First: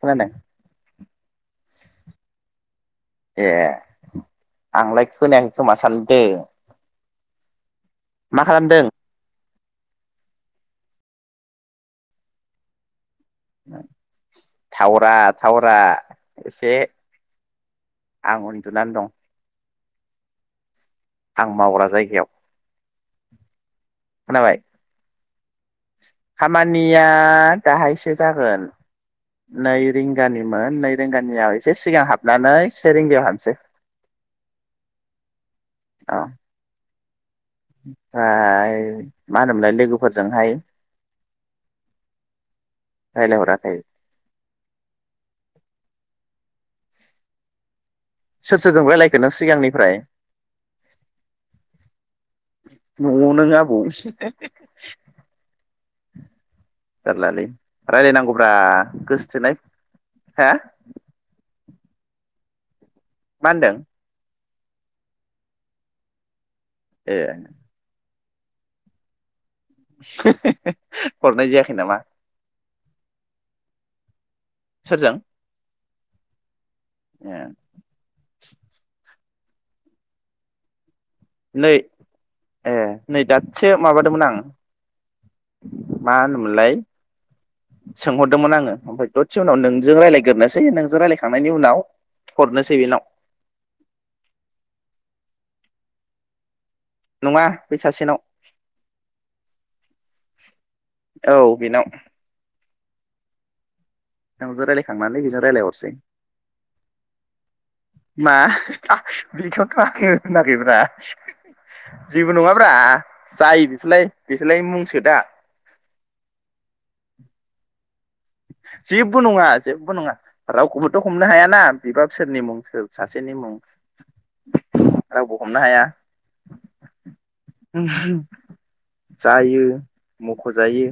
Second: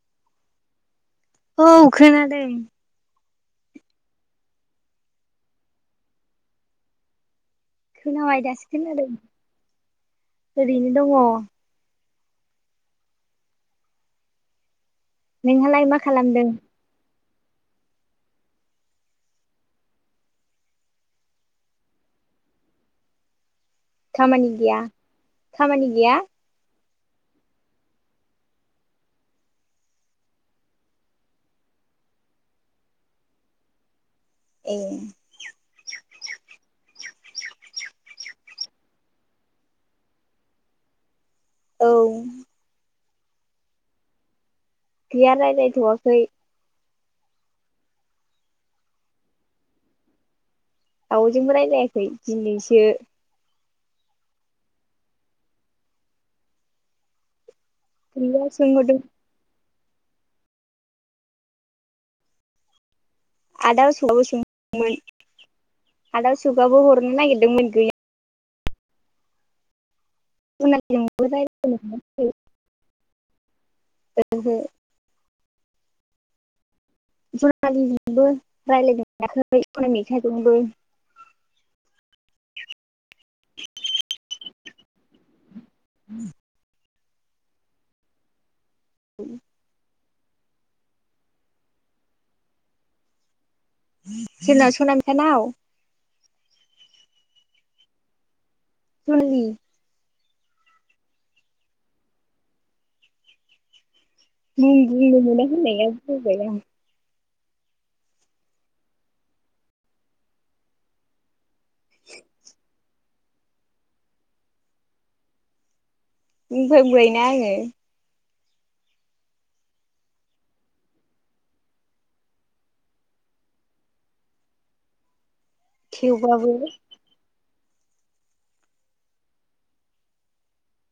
फरायनाय औ खोनादों ए आंलाय खोनायाखै खोमा सानदो। खोनाबाय दासो खोनादों। ओरैनो दङ। [inaudible] थावारा थावारा नोंहालाय मा खालामदों एसे आं उन्दुनानै दं। आं मावग्रा जायगायाव। खामानि खोनाबाय गैया खामानि गैया? निया दाहायसो जागोन नै रिंगानिमोन नै रिंगानियाव एसे सिगां हाबनानै से रिंगायाव हाबनोसै। ए। ओमफ्राय मा होनोमलाय लोगोफोरजोंहाय औ। रायलाय हराखै? गैया रायलाय थ'आखै। सोर सोरजों राय्लायखो नों सिगांनिफ्राय रावजोंबो रायज्लायाखै दिनैसो न'आव नों आबौ जारलालै [inaudible] गैया रायज्लायनांगौब्रा सोंहरदों गोसोथोनाय हा? मा होनदों आदा साबस मोन आदा जुगाबो हरनो ए नागिरदोंमोन गैया सनालिजोंबो हरनाय जायाखै रायज्लायनो नामा? [inaudible] मोनाखै ओहो। सोरजों ए ज ब रायला दों [unintelligible] दाख एखनो मेथाइाजंबो। [unintelligible] नै ए नै दासेो माबादोंमोन आं। मा मोन मोनलाय? सोंहरदोंमोन आङो। ओफ्रायाय दसे उावोंजों रायलाय ग्रनोसै नोंजों रायलायखांनायनि उनाव हरनोसै बेनाव जोंनाव सोनाम सानाव- नङा बे सासेनाव। [inaudible] औ बेनाव। नोंजों मुं रायज्लायखांनानै बुंनो बेजों मोना रायज्लायहरसै होननाया बुं बाय [inaudible] मा बेखौथ' आ होनाखैब्रा [inaudible] जेबो नङाब्रा। जायो बेफोरलाय बेसोरलाय मुंसो दा। मफ्रायाय बायना आङो [unintelligible] जेबो नङा जेबो नङा रावखौबोथ' हमनो हायाना बिबा बिसोरनि मुं सासेनि मुं रावबो। हमनो हाया थेवबाबो जायो मख'जायो।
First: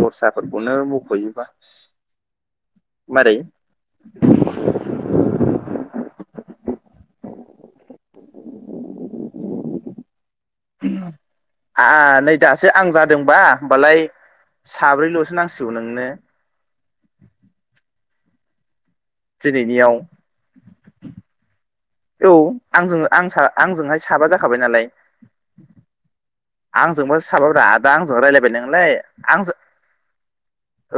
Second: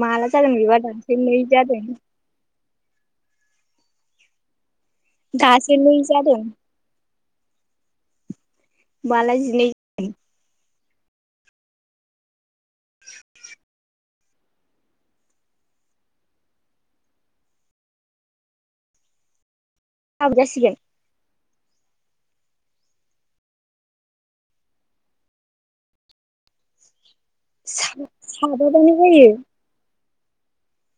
माला जाल मैबाथ मै मख'योबा ज जादों। मारै। [unintelligible] [unintelligible] [unintelligible] दासो आं जादोंबा होमबालाय साब्रैल'सो नांसिगौ नोंनो। [unintelligible] [unintelligible] औ आंजों आंजोंहाय साबा जाखाबाय नालाय आंजोंबा। साबब्रा दा आंजों रायज्लायबाय नोंलाय साबाबानो जायो आंजों।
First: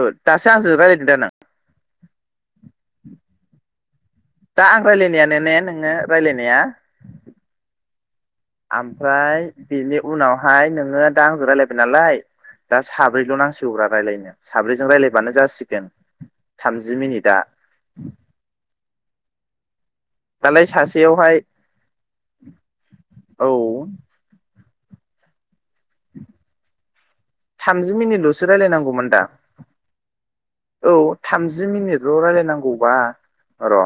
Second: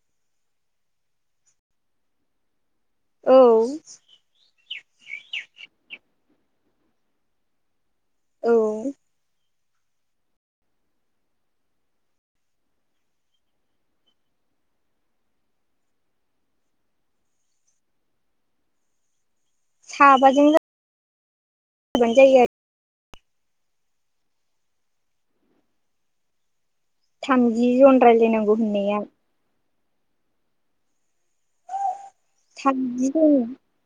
औ दासो आजों रायलायदों दा नों। औ। दा आं रायलायनायानो ने नोंङो रायलायनाया। औ आमफ्राय बेनि उनावहाय नोङो दा आंजों रायजलायबाय नालाय दा साब्रैल' नांसिगौब्रा रायलायनो साब्रैजों रायलायबानो जासिगोन थामजि मिनिटआ। साबाजों दालाय सासेयावहाय। जाबानो जायो आरो औ। थामजि जन मिनिटल'सो रायलायनांगौ होननाया रायलायनांगौमोन दा। औ थामजि मिनिट। ज' रायलायनांगौबा थामजि जन र'।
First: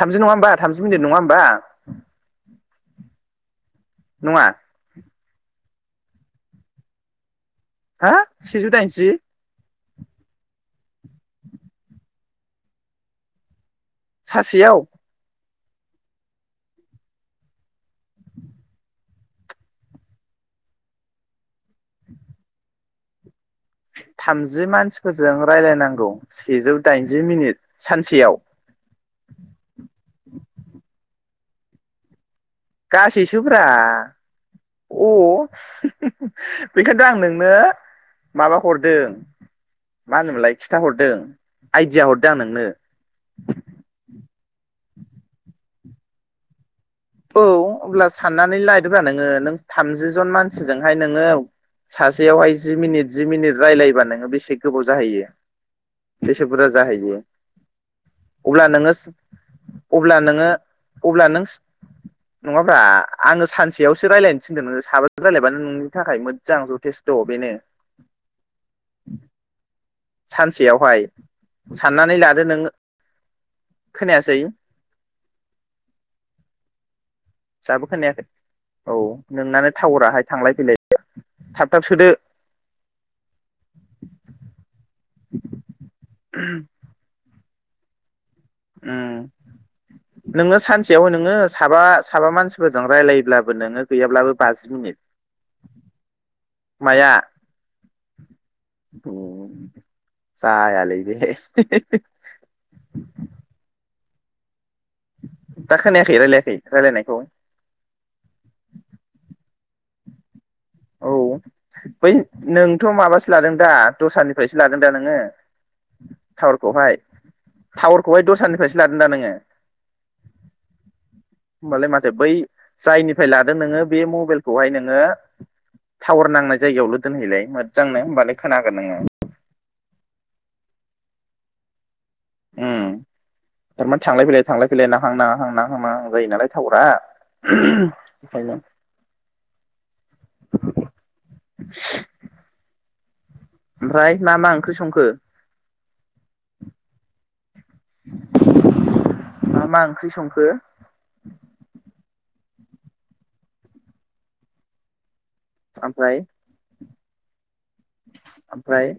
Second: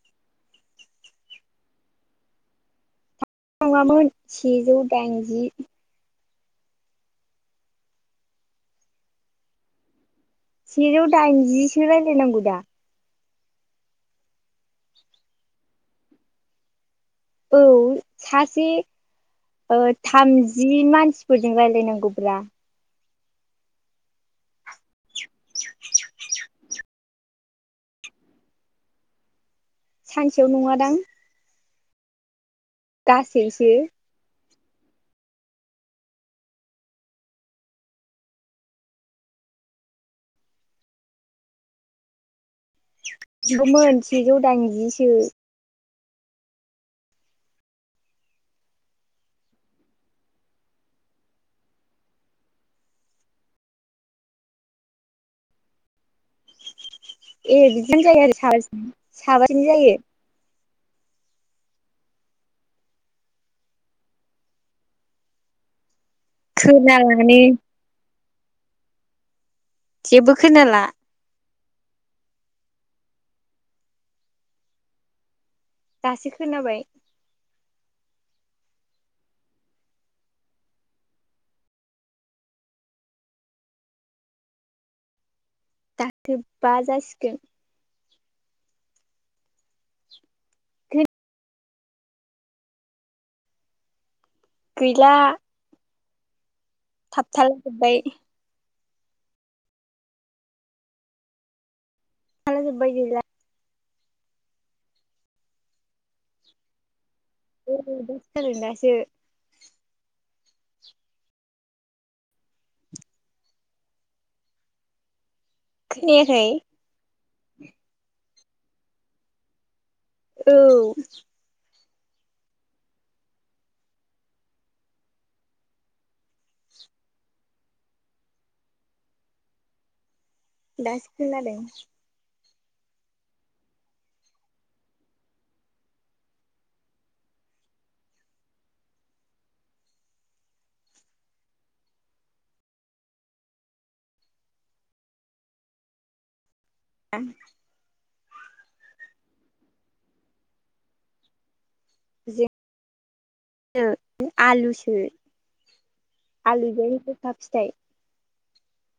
थामजि नङा हबा थामजि मिनिट नङा होमबा। नङामोन नङा सेजौ दाइनज। जि। हा सेजौ दायनजि। सेजौ दायनजिसो रायज्लाय नांगौ। दा। सासेयाव। औ सासे ओ थामजि मानसिफोर। जों रायजलायनांगौब्रा। थामजि मानसिफोरजों रायलायनांगौ सेजौ दाइनजि मिनिट सानसेयाव। सानसेयाव नङादां। गासैसोब्रा। गासैसो अ बेखायथ' आं नोंनो माबा हरदों मा होनोमोनलाय खिथाहरदों आइदिया हरदों आं नोंनो। नंंगौमोन सेजौ दाइनजिसो। औ अब्ला साननानै लादोब्रा नोङो नों थामजि जन मानसिजोंहाय नोङो सासेयावहाय जि मिनिट जि मिनिट रायलायोबा नोङो बेसे गोबाव जाहैयो बेसे बुरजा जाहैयो। ए बिदियानो जायो आरो सा अब्ला नोङो साबाजों जायो अब्ला नोङो अब्ला नों नङाब्रा आङो सानसेयावसो रायजलायनो थिनदों नों साबा रायजलायबानो नों नि थाखाय मोजां जथेस्थ' खोनालानो बेनो जेबो खोनाला सानसेयावहाय साननानै लादो नों खोनायासै दासो खोनाबाय जाबो खोनायाखै औ नोंनानो टावराहाय थांलाय फैलाय थाब थाब सोदो दाथ बा जासिगोन ओं नोङो सानसेयावह नोङो साबा साबा मानसिफोरजों रायलायोब्लाबो नोङो गैयाब्लाबो पास मिनिट गैला माया थाबथाला जोबबाय जायालै बे थाला जोबबाय गैला दा खोनायाखै रायलायाखै रायलायनायखौ ए दासो जादों दासो औ बै नोंथ' माबासो लादों दा दस्रानिफ्रायसो लादों दा नोङो खोनायाखै टावारखौहाय टावारखौहाय दस्रानिफ्रायसो लादोंदा नोङो? औ होमबालाय माथो बै जायनिफ्राय लादों नोङो बे मबाइलखौहाय नोङो टावार नांनाय जायगायावल' दोनहैलाय मोजांनो होमबानो खोनागोन नोङो दासो खोनादों ओम थारमाने थांलाय फैलाय थांलाय फैलाय नाहां नाङाहां नांहां नांआहां,, जायो नालाय थावारा ओम बेखायनो ओमफ्राय मा मा ओंख्रि संखो? [unintelligible] मा मा ओंख्रि संखो? जिं [unintelligible] आलुसो ओमफ्राय आलुजों जोग था फिथाइ आमफ्राय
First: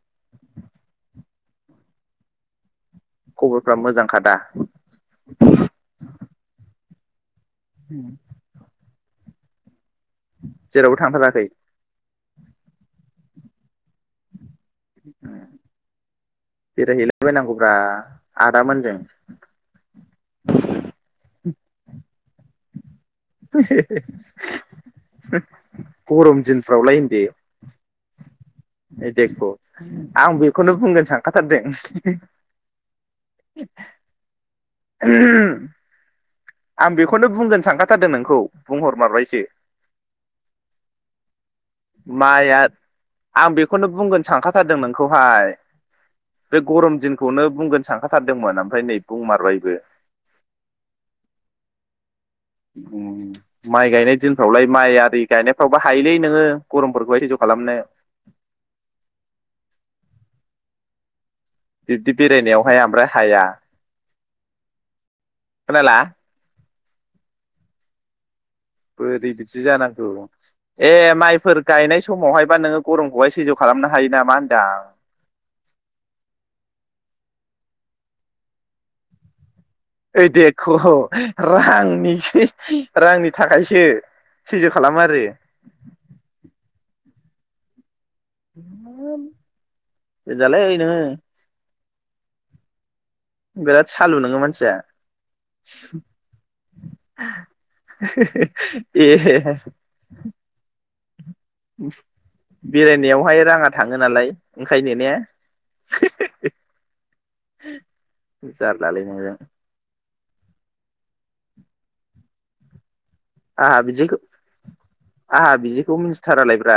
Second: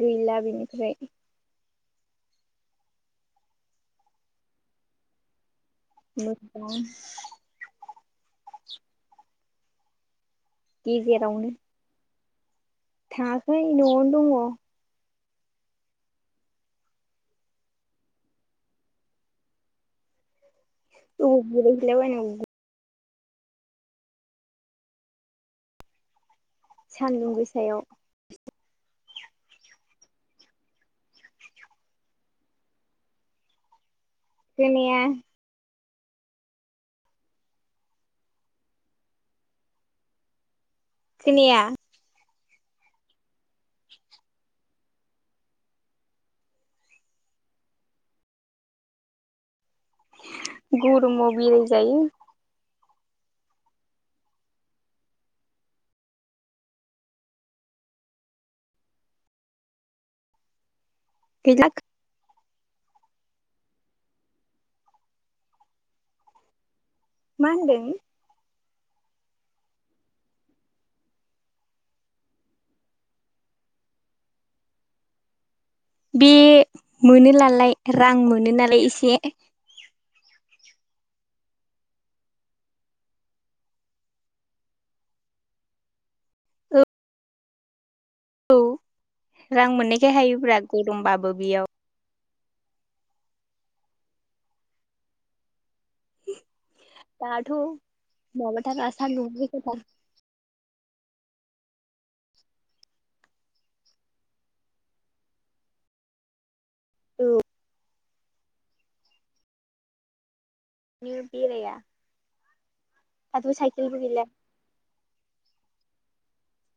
गैला बिनि फ्राय खबरफ्रा मोजांखादा? मोजां ओम जेरावबो थांथाराखै? गेजेरावनो थाङाखै न'आवनो दङ ओ बेरायहैला बायनांगौब्रा आदामोनजों अबाव बेरायहैला बायनांगौ गरम दिन सान्दुं गोसायाव [inaudible] ओइ देख' आं बेखौनो बुंगोन सानखाथारदों खोनाया [inaudible] ओम आं बेखौनो बुंगोन सानखाथारदों नोंखौ बुंहरमारबायसो खोनाया माइआ आं बेखौनो बुंगोन सानखाथारदों नोंखौहाय बे गरम दिनखौनो बुंगोन सानखाथारदोंमोन ओमफ्राय नै बुंमारबायबो गर'माव बेराय जायो ओम माइ गायनाय दिनफ्रावलाय माइ आरि गायनायफ्रावबो हायोलै नोङो गरमफोरखौहाय सैज' खालामनो गैला बिब्दि बेरायनायावहाय ओमफ्राय हाया खोनाला मा होनदों बोरै बिदि जानांगौ ए माइफोर गायनाय समावहायबा नोङो गरमखौहाय सैज' खालामनो हायो नामा होनदां बे मोनोलालाय रां मोनो नालाय एसे ओइ देखौ रांनिसो रांनि थाखायसो सैज्य' खालामो आरो औ औ रां मोननायखाय हायोब्रा गोजालै नोङो गरमबाबो बेयाव बिराद सालु नोङो मानसिया दाथ' माबाथार ए सान्दुं गोसाथार बेरायनायावहाय राङा थाङो नालाय ओंखायनो ने जारलालै नोंजों नों बेराया दाथ' आंहा साइकेलबो बिदिखौ गैला आंहा बिदिखौ मिथि थारालायब्रा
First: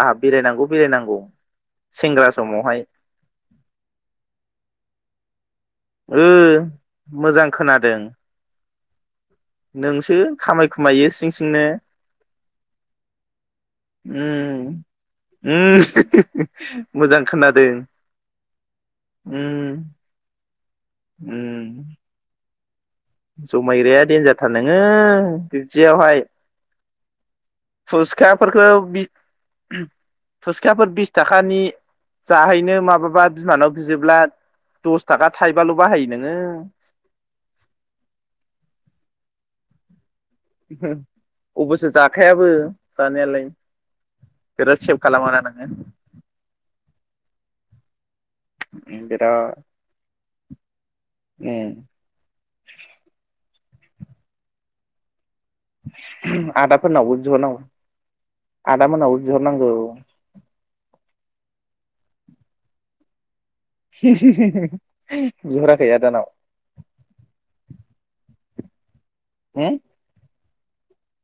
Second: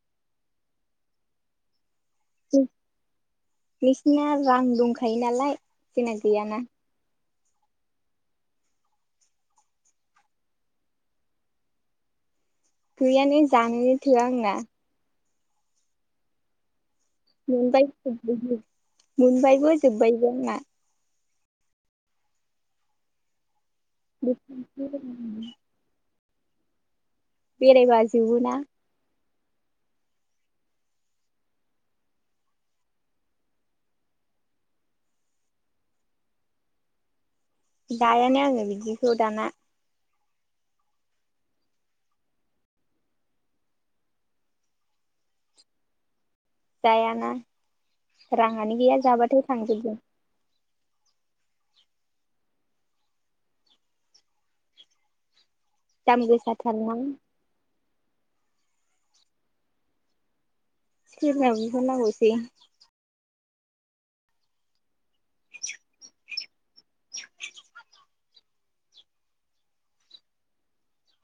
आंहा बेरायनांगौ बेरायनांगौ सेंग्रा समावहाय नोंसिना रां दंखायो? नालाय जोंना ओ गैयाना मोजां खोनादों। नोंसो खामायखुमायो सिं सिंनो गैयानो जानोनो थोआ आंना उम उम मोजां खोनादों मोनबाय जोबबाय मोनबायबो उम जोब्बायबो आंना उम जमायग्राया दन्जारथार नोङो बिब्दियावहाय। बेरायबा जोबोना फुसखाफोरखौ बि फुसखाफोर बिस थाखानि जाहैनो माब्लाबा बिमानाव बियोब्ला दस थाखा थाइबाल' बाहायो नोङो जायान आङो बिदिखौ दाना। अबसो जाखायाबो जानायालाय बिराद सेेब खालामो नानोङो? जायाना। राङानो गैया जाबाथाय बिराद थांजोबगोन। उम। दाम गोसाथारना आदाफोरनावबो बिहर नांगौ। आदामोनाव बो बिहर नांगौ। सोरनाव बिहार नांगौसै? [unintelligible] बिहराखै आ दानाव? होम।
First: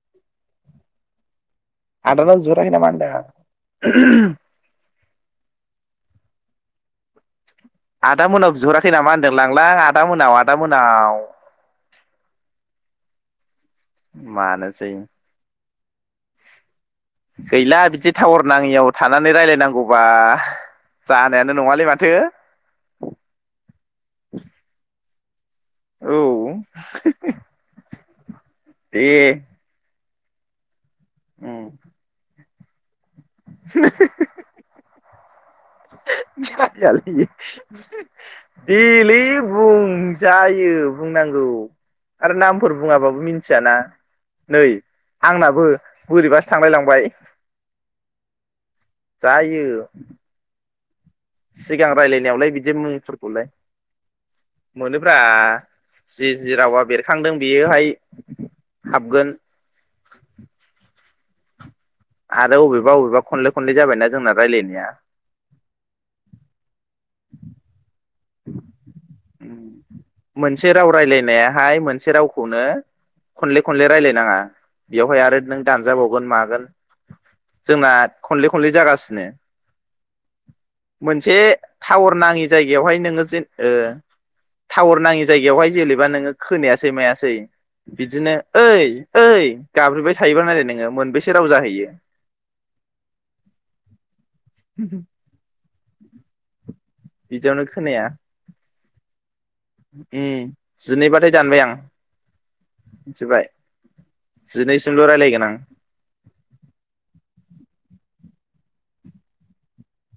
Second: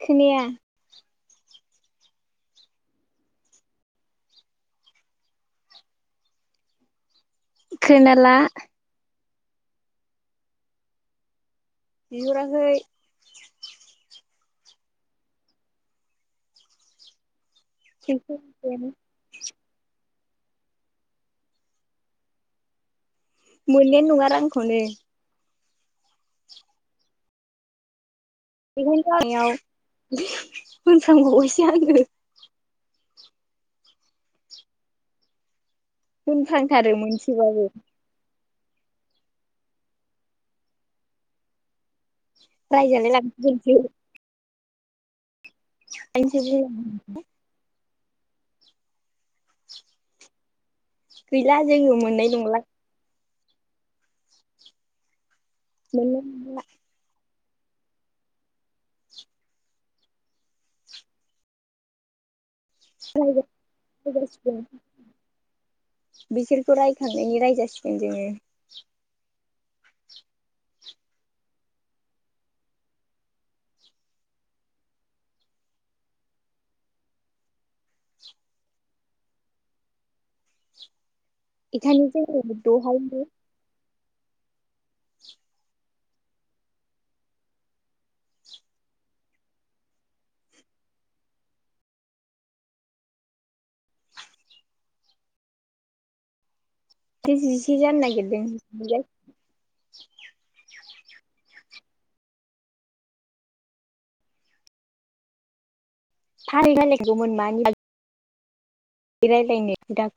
खोनाया। आदानाव बिहराखै नामा होनदों आं? आदा खोनाला मोनाव बिहराखै नामा होन होनदोंलांलां आदा मोनाव आदा मोनाव। बिहराखै। मानोसै गैला बिदि टावर नाङियाव थानानै रायजलायनांगौबा जानायानो नङालै माथो मोननायानो नंङा रांखौनोव औ। [inaudible] [inaudible] दे उम होनफ्रांबावबायसो आंङो। [inaudible] होनफ्रांथारो जायालै इयो। मोनसेबाबो देलै बुंजायो बुंनांगौ। आरो नामफोर रायजालाय बुङाबाबो लांसिगोनसो मिथियाना नै आंनाबो आंसो बोरैबासो थांलाय लांबाय। जायो। गैला सिगां जोङो मोननाय रायज्लायनायावलाय नंला बिदि मोन लाय मोनोब्रा। मोननाय जि जि रावा बेरखांदों बेयोहाय हाबगोन। फ्राय बबेबा बबेबा नंला खनले खनले जाबायना जोंना रायज्लायनाया। [unintelligible] बेखौ रायखांनायनि रायजजासिगोन जोङो। [inaudible] मोनसे राव रायलायनायाहाय मोनसे रावखौनो खनले खनले रायलायनाङा बेवहाय आरो नों दानजाबावगोन मागोन जोंना खनले खनले जागासिनो। मोनसे बेखायनो टावर जोङो नाङि जायगायावहाय दहायनो नोङो जेन ओ टावार नाङि जायगायावहाय जेनेबा नोङो खोनायासै मायासै बिदिनो ओइ ओइ गाब्रोबबाय थायोबा नाय नोङो मोनबेसे राव जाहैयो। बिदियावनो खोनाया [unintelligible] [unintelligible] उम जिनैबाथाय दानबाय आं मिथिबाय जिनैसिमल रायजलायगोन आं। [inaudible] बे रायलायनायखौ दान।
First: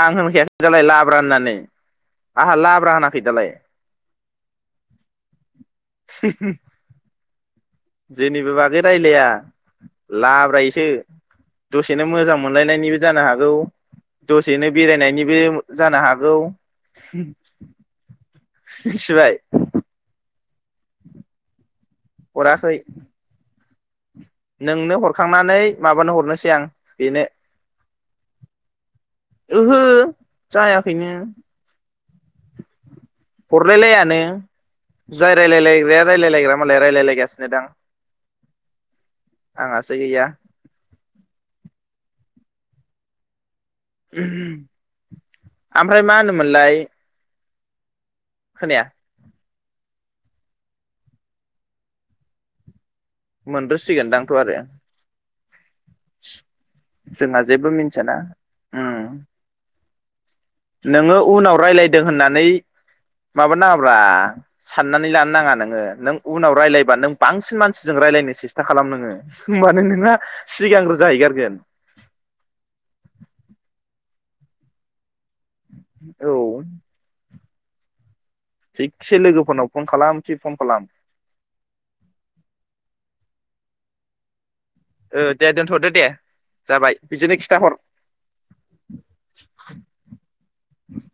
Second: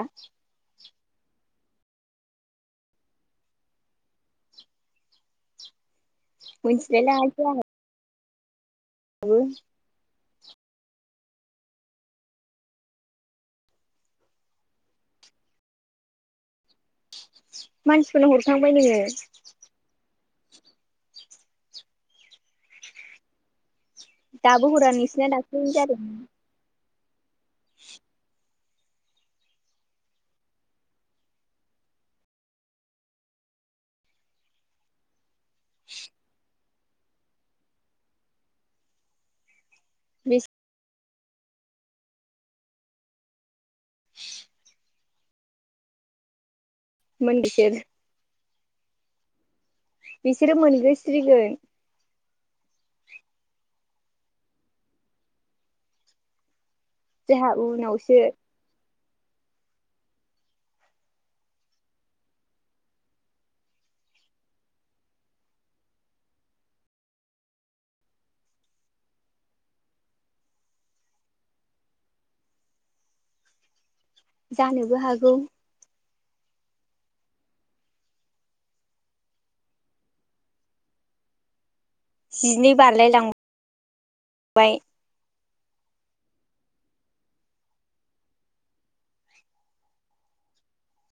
आं होनखायासै दालाय ला हरा होननानै आंहा लाब्राहोनाखै दालाय मोनथिलाय लाङा किया हे जेनि बो बाजेथ रायलाया लाब्रायैसो दसेनो मोजां मोनलायनायनिबो जानो हागौ दसेनो बेरायनायनिबो जानो हागौ। मानसिफोरनो हरखांबाय नोङो मिनथिबाय हराखै दाबो हरा नोंनो नोंसिना हरखांनानै दाख्लैनो जादों माबानो हरनोसै आं बेनो ओहो जायाखैनो हरलायलायानो जाय रायलायलायग्राया रायलायलायग्रा मालाय रायलायलायगासिनो दां आंहासो गैया। बिस आमफ्राय मा होनोमोनलाय हुम बिसोर खोनाया बिसोरो मोनगोस्रिगोन मोनद्रोसिगोनदांथ आरो जोंहा जेबो मिन्थिया ना उम नोङो उनाव रायलायदों होननानै माबा नाङाब्रा साननानै लानो नाङा नोङो नों उनाव राय्लायबा नों बांसिन मानसिजों राय्लायनो सेस्था खालाम नोङो होमबानो नोंहा सिगांग्रो जाहैगोरगोन। जानोबो हागौ औ थिखसे लोगोफोरनाव फन खालाम खि फन खालाम जिनै बारलाय लां बाय ओ दे दोनथ दो दे जाबाय बिदिनो खिथाहर